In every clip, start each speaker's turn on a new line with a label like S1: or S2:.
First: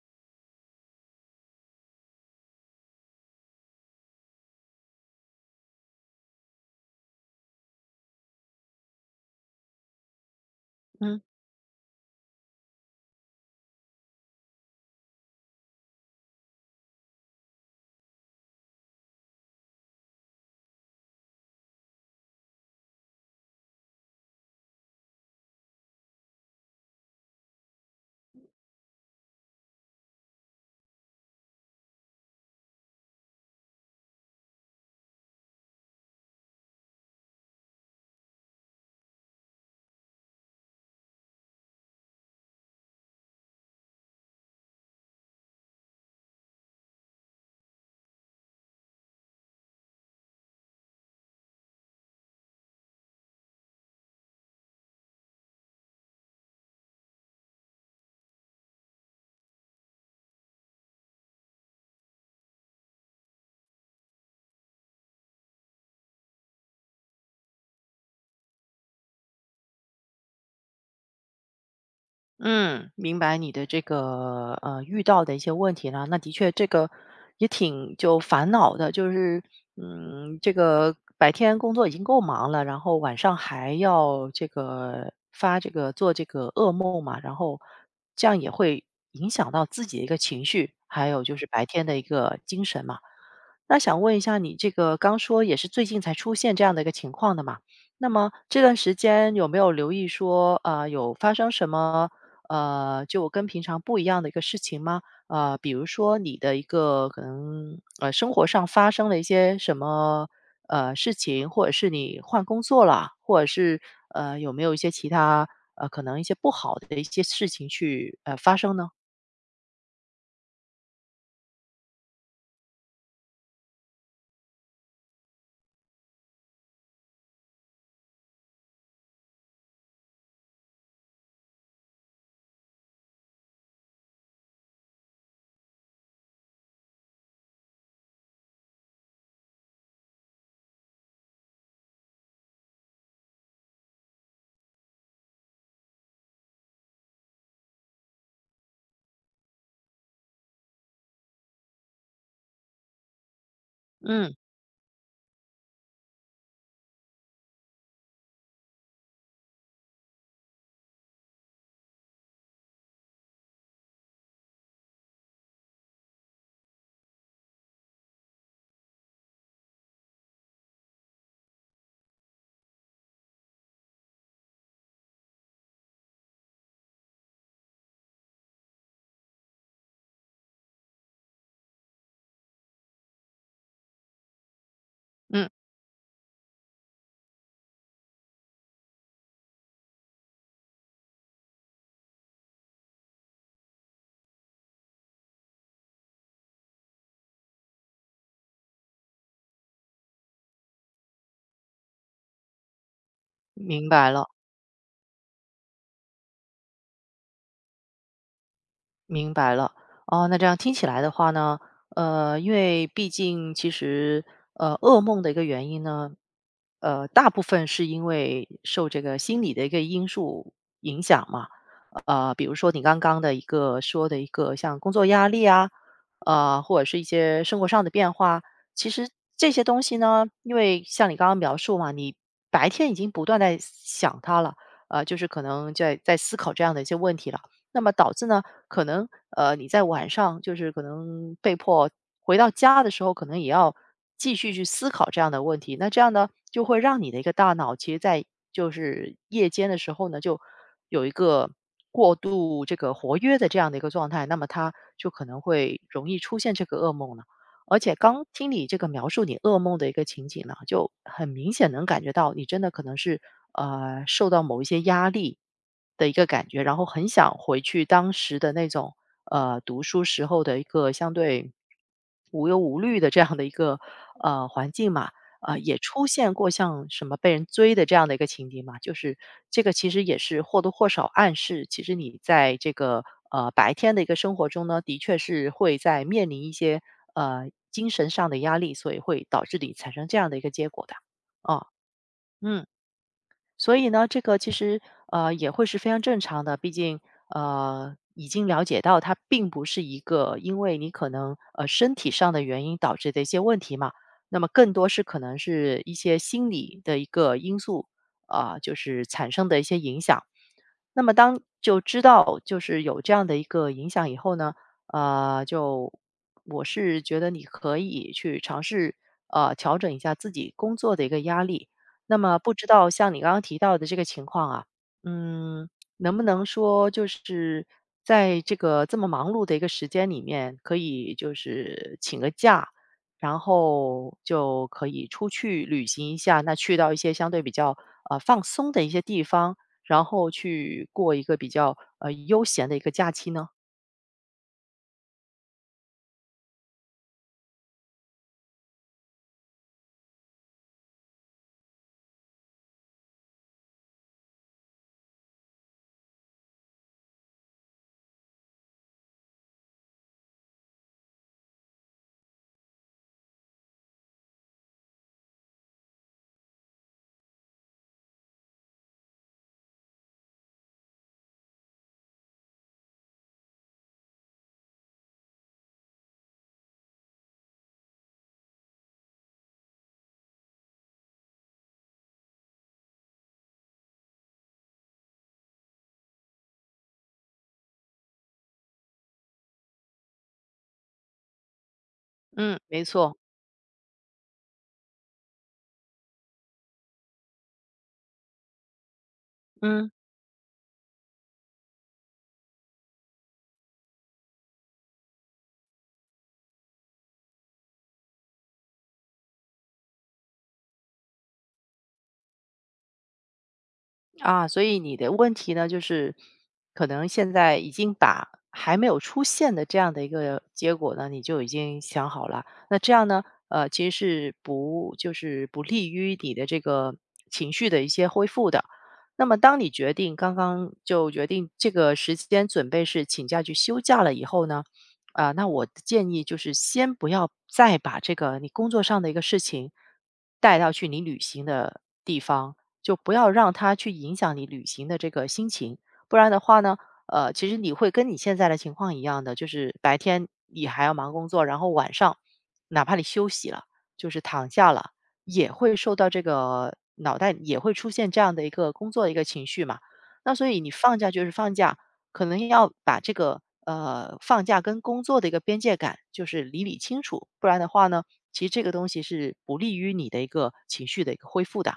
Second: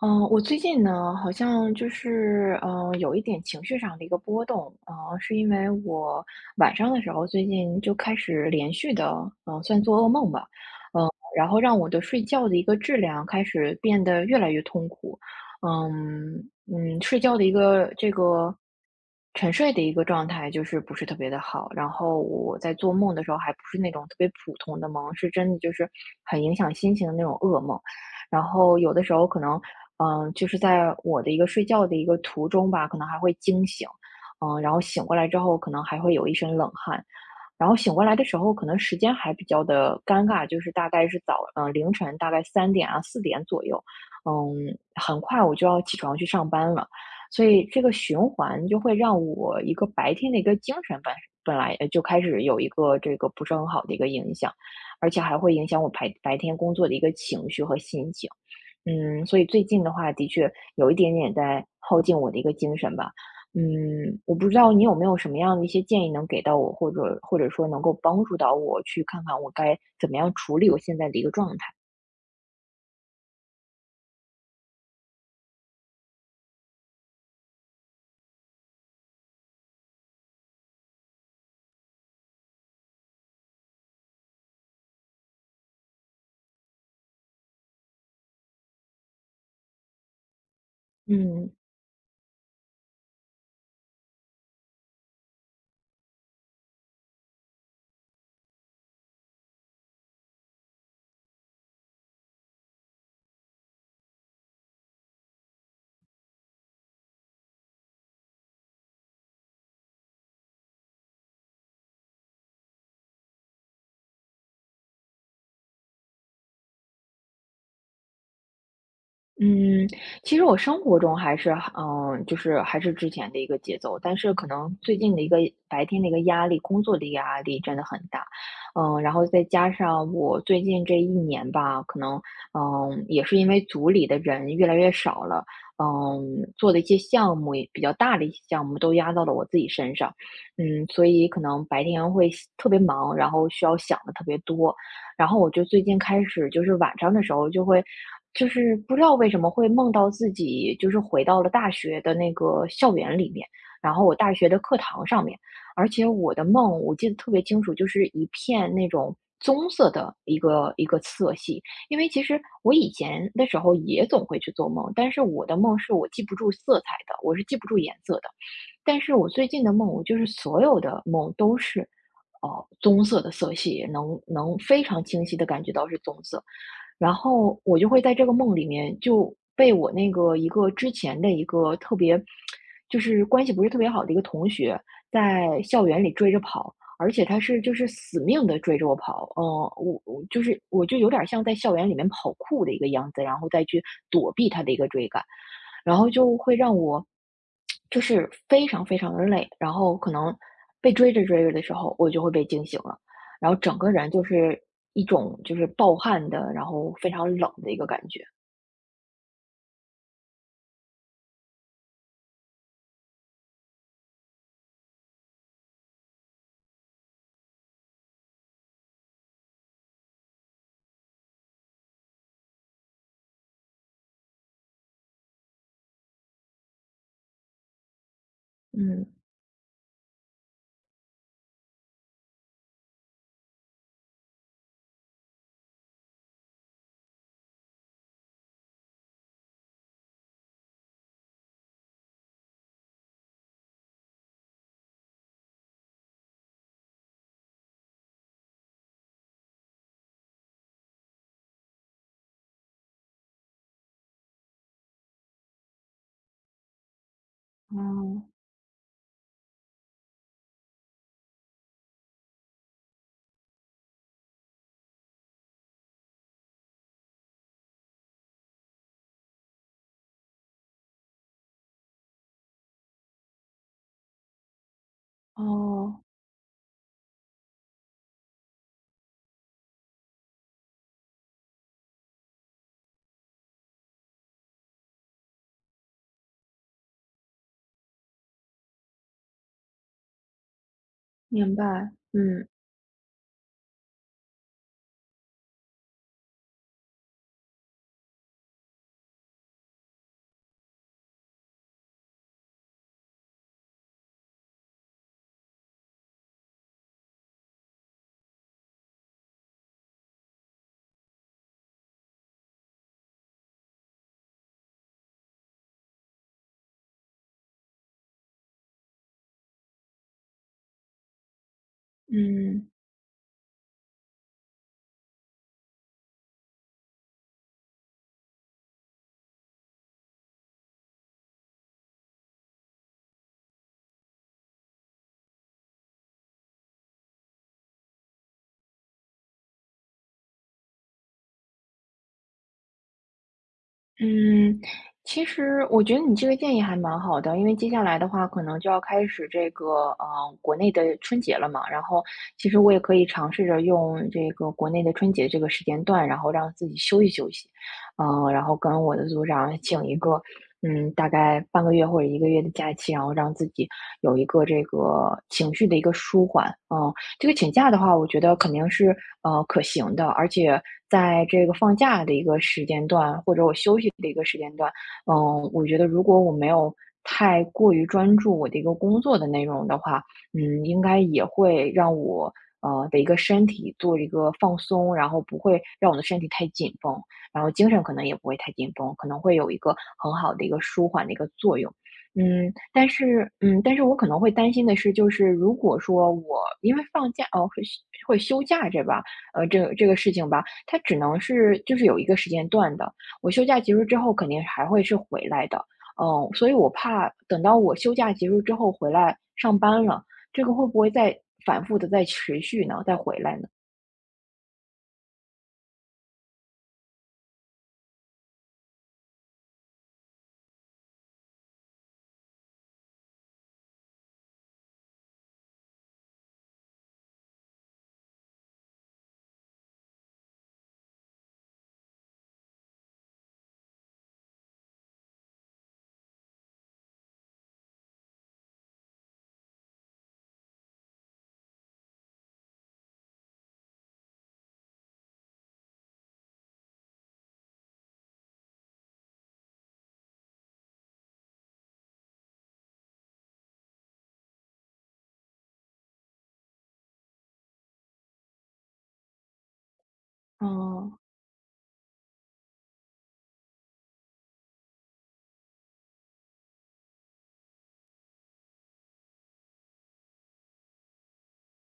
S1: 嗯，我最近呢，好像就是，有一点情绪上的一个波动。嗯，是因为我晚上的时候最近就开始连续的，算做噩梦吧。嗯、
S2: 嗯
S1: 然后让我的睡觉的一个质量开始变得越来越痛苦。睡觉的一个这个沉睡的一个状态就是不是特别的好。然后我在做梦的时候还不是那种特别普通的梦，是真的就是很影响心情的那种噩梦。然后有的时候可能，就是在我的一个睡觉的一个途中吧，可能还会惊醒。然后醒过来之后，可能还会有一身冷汗。然后醒过来的时候，可能时间还比较的尴尬，就是大概是早，凌晨大概3点啊4点左右。很快我就要起床去上班了。所以这个循环就会让我一个白天的一个精神本来就开始有一个这个不是很好的一个影响，而且还会影响我白天工作的一个情绪和心情。所以最近的话，的确有一点点在耗尽我的一个精神吧。我不知道你有没有什么样的一些建议能给到我，或者说能够帮助到我去看看我该怎么样处理我现在的一个状态。
S2: 嗯，明白你的这个遇到的一些问题了。那的确，这个也挺就烦恼的，就是这个白天工作已经够忙了，然后晚上还要这个噩梦嘛，然后这样也会影响到自己的一个情绪，还有就是
S1: 嗯
S2: 白天的一个精神嘛。那想问一下你这个刚说也是最近才出现这样的一个情况的嘛？那么这段时间有没有留意说，有发生什么，就跟平常不一样的一个事情吗？比如说你的一个可能生活上发生了一些什么事情，或者是你换工作了，或者是有没有一些其他可能一些不好的一些事情去发生呢？
S1: 嗯，其实我生活中还是，就是还是之前的一个节奏，但是可能最近的一个白天的一个压力，工作的一个压力真的很大。然后再加上我最近这一年吧，可能，也是因为组里的人越来越少了。做的一些项目也比较大的一些项目都压到了我自己身上。所以可能白天会特别忙，然后需要想的特别多。然后我就最近开始就是晚上的时候就会就是不知道为什么会梦到自己就是回到了大学的那个校园里面，然后我大
S2: 嗯
S1: 学的课堂上面，而且我的梦我记得特别清楚，就是一片那种棕色的一个一个色系。因为其实我以前的时候也总会去做梦，但是我的梦是我记不住色彩的，我是记不住颜色的。但是我最近的梦，我就是所有的梦都是，棕色的色系，能非常清晰的感觉到是棕色。然后我就会在这个梦里面就被我那个一个之前的一个特别就是关系不是特别好的一个同学，
S2: 嗯，
S1: 在校园里追着跑，而且他是就是死命的追着我跑。嗯，我就是我就有点像在校园里面跑酷的一个样子，然后再去躲避他的一个追赶。然后就会让我就是非常非常的累，然后可能被追着追着的时候，我就会被惊醒了，然后整
S2: 明
S1: 个
S2: 白
S1: 人就
S2: 了，
S1: 是一种就是暴汗的，然后非常冷的一个感觉。
S2: 明白了。哦，那这样听起来的话呢，因为毕竟其实噩梦的一个原因呢，大部分是因为受这个心理的一个因素影响嘛。比如说你刚刚的一个说的一个像工作压力啊，或者是一些生活上的变化，其
S1: 嗯
S2: 实这些东西呢，因为像你刚刚描述嘛，你白天已经不断在想它了，就是可能在思考这样的一些问题了。那么导致呢，可能你在晚上就是可能被迫回到家的时候，可能也要继续去思考这样的问题。那这样呢，就会让你的一个大脑，其实在就是夜间的时候呢，就有一个过度这个活跃的这样的一个状态，那么它就可能会容易出现这个噩梦了。而且刚
S1: 嗯，
S2: 听你这个描述你噩梦的一个情景呢，就很明显能感觉到你真的可能是受到某一些压力的一个感觉，然后很想回去当时的那种读书时候的一个相对无忧无虑的这样的一个，环境嘛。
S1: 哦，
S2: 啊，也
S1: 哦，
S2: 出现过像什么被人追的这样的一个情景嘛，就是这个其实也是或多或少暗示，其实你在这个，白天的一个生活中呢，的确是会在面临一些，精神上的压力，所以会导致你产生这样的一个结果的。
S1: 明
S2: 哦，
S1: 白，嗯，
S2: 嗯。所以呢，这个其实也会是非常正常的，毕竟已经了解到它并不是一个因为你可能身体上的原因导致的一些问题嘛，那么更多是可能是一些心理的一个因素啊、就是产生的一些影响。那么当就知道就是有这样的一个影响以后呢，就我是觉得你可以去尝试调整一下自己工作的一个压力。那么不知
S1: 嗯。
S2: 道像你刚刚提到的这个情况啊，嗯，能不能说就是在这个这么忙碌的一个时间里面，可以就是请个假，然后就可以出去旅行一下，那去到一些相对比较放松的一些地方。然后去过一个比较，悠闲的一个假期呢？
S1: 嗯，其实我觉得你这个建议还蛮好的，因为接下来的话，可能就要开始这个呃国内的春节了嘛。然后，其实我也可以尝试着用这个国内的春节这个时间段，然后让自己休息休息。然后跟我的组长请一个嗯大概半个月或者1个月的假期，然后让自己有一个这个情绪的一个舒缓。嗯、这个请假的话，我觉得肯定是可行的。而且在这个放假的一个时间段，或者我休息的一个时间段，我觉得如果我没有太过于专注我的一个工作的内容的话，应该也会让我的一个身体做一个放松，然后不会让我的身体太紧绷，然后精神可能也不会太紧绷，可能会有一个很好的一个舒缓的一个作用。嗯，
S2: 嗯，没
S1: 但
S2: 错，
S1: 是但是我可能会担心的是，就是如果说我因为放假哦，会休假这吧，这个这
S2: 嗯。
S1: 个事情吧，它只能是就是有一个时间段的。我休假结束之后，肯定还会是回来的。所以我怕等到我休假结束之后回来上班了，这个会不会再反复的再持续呢？再回来呢？
S2: 啊，所以你的问题呢，就是可能现在已经把还没有出现的这样的一个结果呢，你就已经想好了。那这样呢，其实是不就是不利于你的这个情绪的一些恢复的。那么，当你决定刚刚就决定这个时间准备是请假去休假了以后呢，啊、那我的建议就是先不要再把这个你工作上的一个事情带到去你旅行的地方。就不要让它去影响你旅行的这个心情。不然的话呢，其实你会跟你现在的情况一样的，就是白天你还要忙工作，然后晚上哪怕你休息了，就是躺下了，也会受到这个脑袋也会出现这样的一个工作的一个情绪嘛。那所以你放
S1: 嗯。
S2: 假就是放假，可能要把这个放假跟工作的一个边界感就是理清楚，不然的话呢，其实这个东西是不利于你的一个情绪的一个恢复的。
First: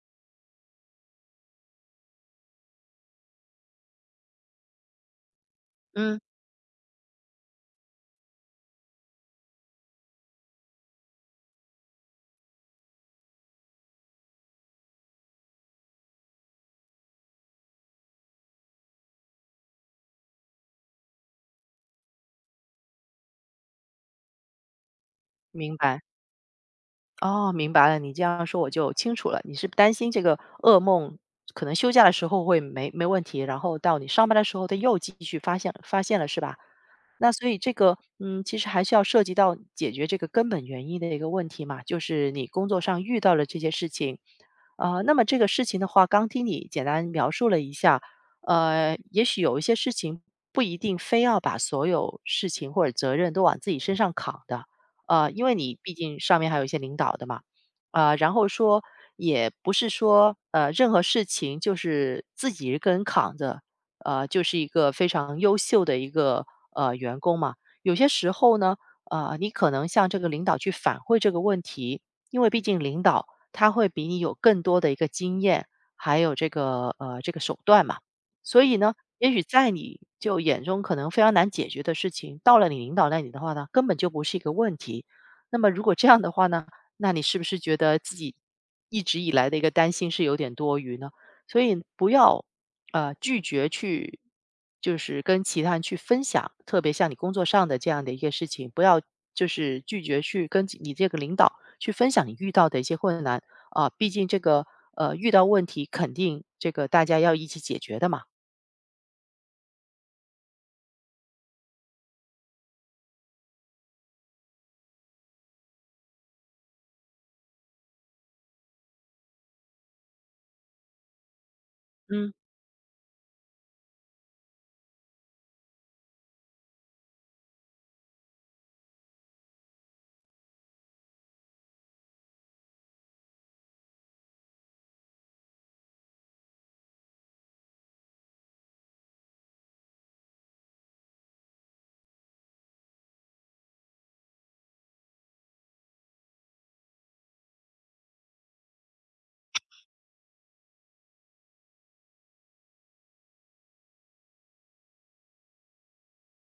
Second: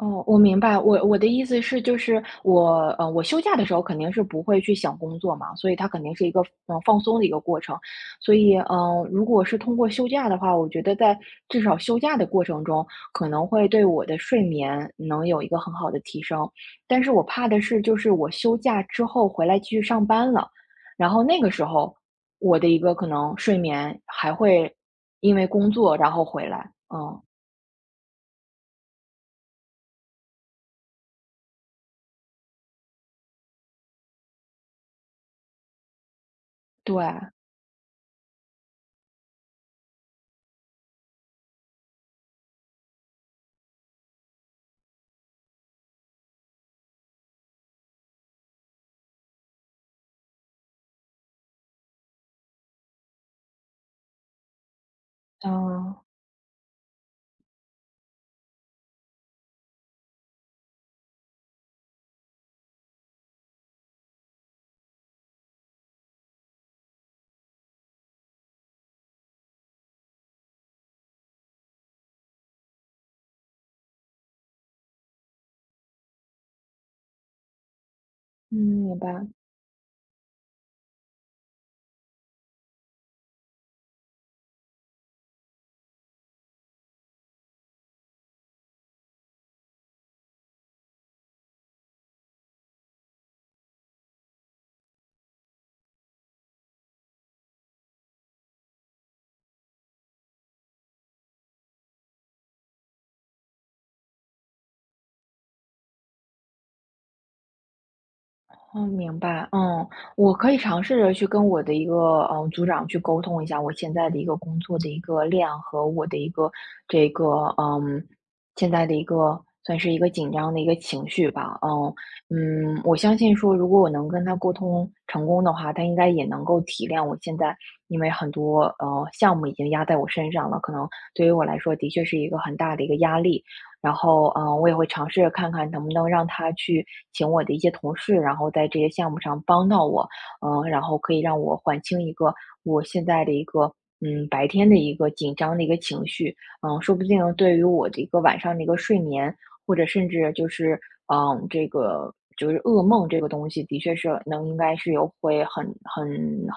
S1: 哦，我明白，我的意思是，就是我，我休假的时候肯定是不会去想工作嘛，所以它肯定
S2: 嗯。
S1: 是一个放松的一个过程。所以，如果是通过休假的话，我觉得在至少休假的过程中，可能会对我的睡眠能有一个很好的提升。但是我怕的是，就是我休假之后回来继续上班了，然后那个时候我的一个可能睡眠还会因为工
S2: 明
S1: 作
S2: 白，
S1: 然后回来。嗯，
S2: 哦，明白了，你这样说我就清楚了。你是担心这个噩梦可能休假的时候会没问题，然后到你上班的时候，他又继续发现了，是吧？
S1: 对，
S2: 那所以这个，嗯，其实还是要涉及到解决这个根本原因的一个问题嘛，就是你工作上遇到了这些事情，啊、那么这个事情的话，刚听你简单描述了一下，也许有一些事情不一定非要把所有事情或者责任都往自己身上扛的，因为你毕
S1: 嗯
S2: 竟上面还有一些领导的嘛，啊、然后说也不是说任何事情就是自己一个人扛着，就是一个非常优秀的一个员工嘛。有些时候呢，你可能向这个领导去反馈这个问题，因为毕竟领导他会比你有更多的一个经验，还有这个这个手段嘛。
S1: 嗯，
S2: 所以呢，
S1: 明白。
S2: 也许在你就眼中可能非常难解决的事情，到了你领导那里的话呢，根本就不是一个问题。那么如果这样的话呢，那你是不是觉得自己一直以来的一个担心是有点多余呢？所以不要拒绝去，就是跟其他人去分享，特别像你工作上的这样的一个事情，不要就是拒绝去跟你这个领导去分享你遇到的一些困难啊、毕竟这个遇到问题肯定这个大家要一起解决的嘛，
S1: 哦，明白。嗯，我可以尝试着去跟我的一个嗯组长去沟通一下我现在的一个工作的一个量和我的一个这个嗯现在的一个算是一个紧张的一个情绪吧。嗯
S2: 嗯。
S1: 嗯，我相信说如果我能跟他沟通成功的话，他应该也能够体谅我现在因为很多项目已经压在我身上了，可能对于我来说的确是一个很大的一个压力。然后，我也会尝试着看看能不能让他去请我的一些同事，然后在这些项目上帮到我。然后可以让我缓清一个我现在的一个，白天的一个紧张的一个情绪。说不定对于我的一个晚上的一个睡眠，或者甚至就是，这个就是噩梦这个东西，的确是能应该是有会很很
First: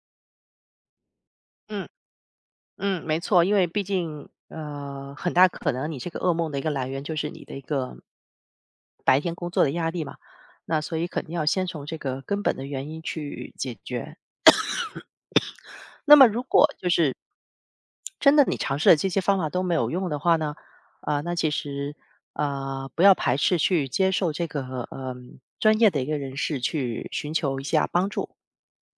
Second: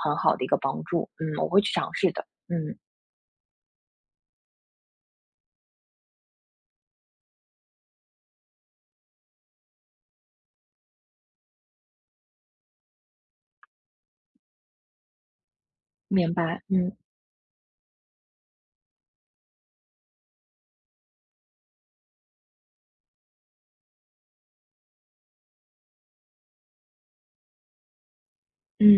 S1: 很好的一个帮助。嗯，我会去
S2: 嗯
S1: 尝试的。嗯，
S2: 没错，因为毕竟很大可能你这个噩梦的一个来源就是你的一个白天工作的压力嘛，那所以肯定要先从这个根本的原因去解决。那么
S1: 明
S2: 如
S1: 白，
S2: 果就
S1: 嗯
S2: 是真的你尝试了这些方法都没有用的话呢，啊、那其实啊、不要排斥去接受这个嗯、专业的一个人士去寻求一下帮助。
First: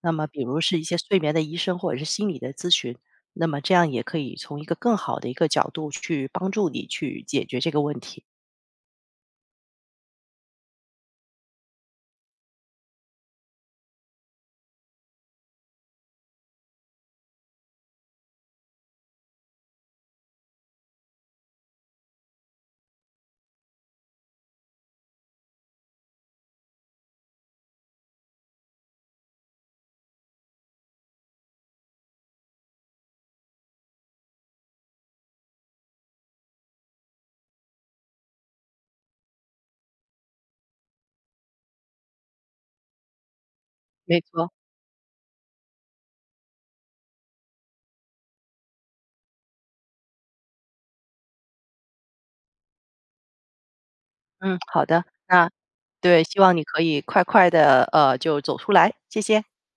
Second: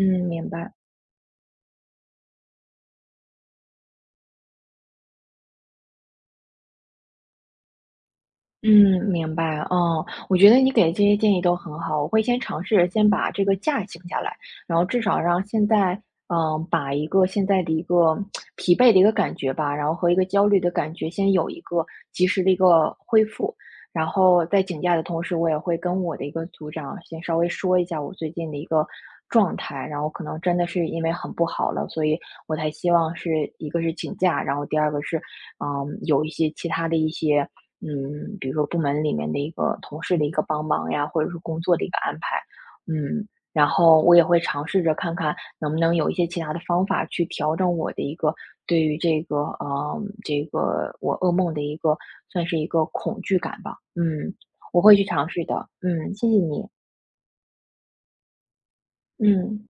S2: 那么比
S1: 明
S2: 如
S1: 白。
S2: 是一些睡眠的医生或者是心理的咨询，那么这样也可以从一个更好的一个角度去帮助你去解决这个问题。
S1: 嗯，明白，哦。我觉得你给的这些建议都很好，我会先尝试着先把这个假请下来，然后至少让现在，把一个现在的一个疲惫的一个感觉吧，然后和一个焦虑的感觉先有一个及时的一个恢复。然后在请假的同时，我也会跟我的一个组长先稍微说一下我最近的一个状态，然后可能真的是因为很不好了，所以我才希望是一个是请假，然后第二个是，有一些其他的一些。比如说部门里面的一个同事的一个帮忙呀，或者是工作的一个安排。嗯，然后我
S2: 没
S1: 也会
S2: 错，
S1: 尝试着看看能不能有一些其他的方法去调整我的一个对于这个，这个我噩梦的一个算是一个恐惧感吧。嗯，
S2: 嗯，
S1: 我
S2: 好
S1: 会
S2: 的，
S1: 去尝试
S2: 那
S1: 的。嗯，
S2: 对，
S1: 谢谢
S2: 希望你
S1: 你，
S2: 可以快快的就走出来，谢谢。
S1: 嗯。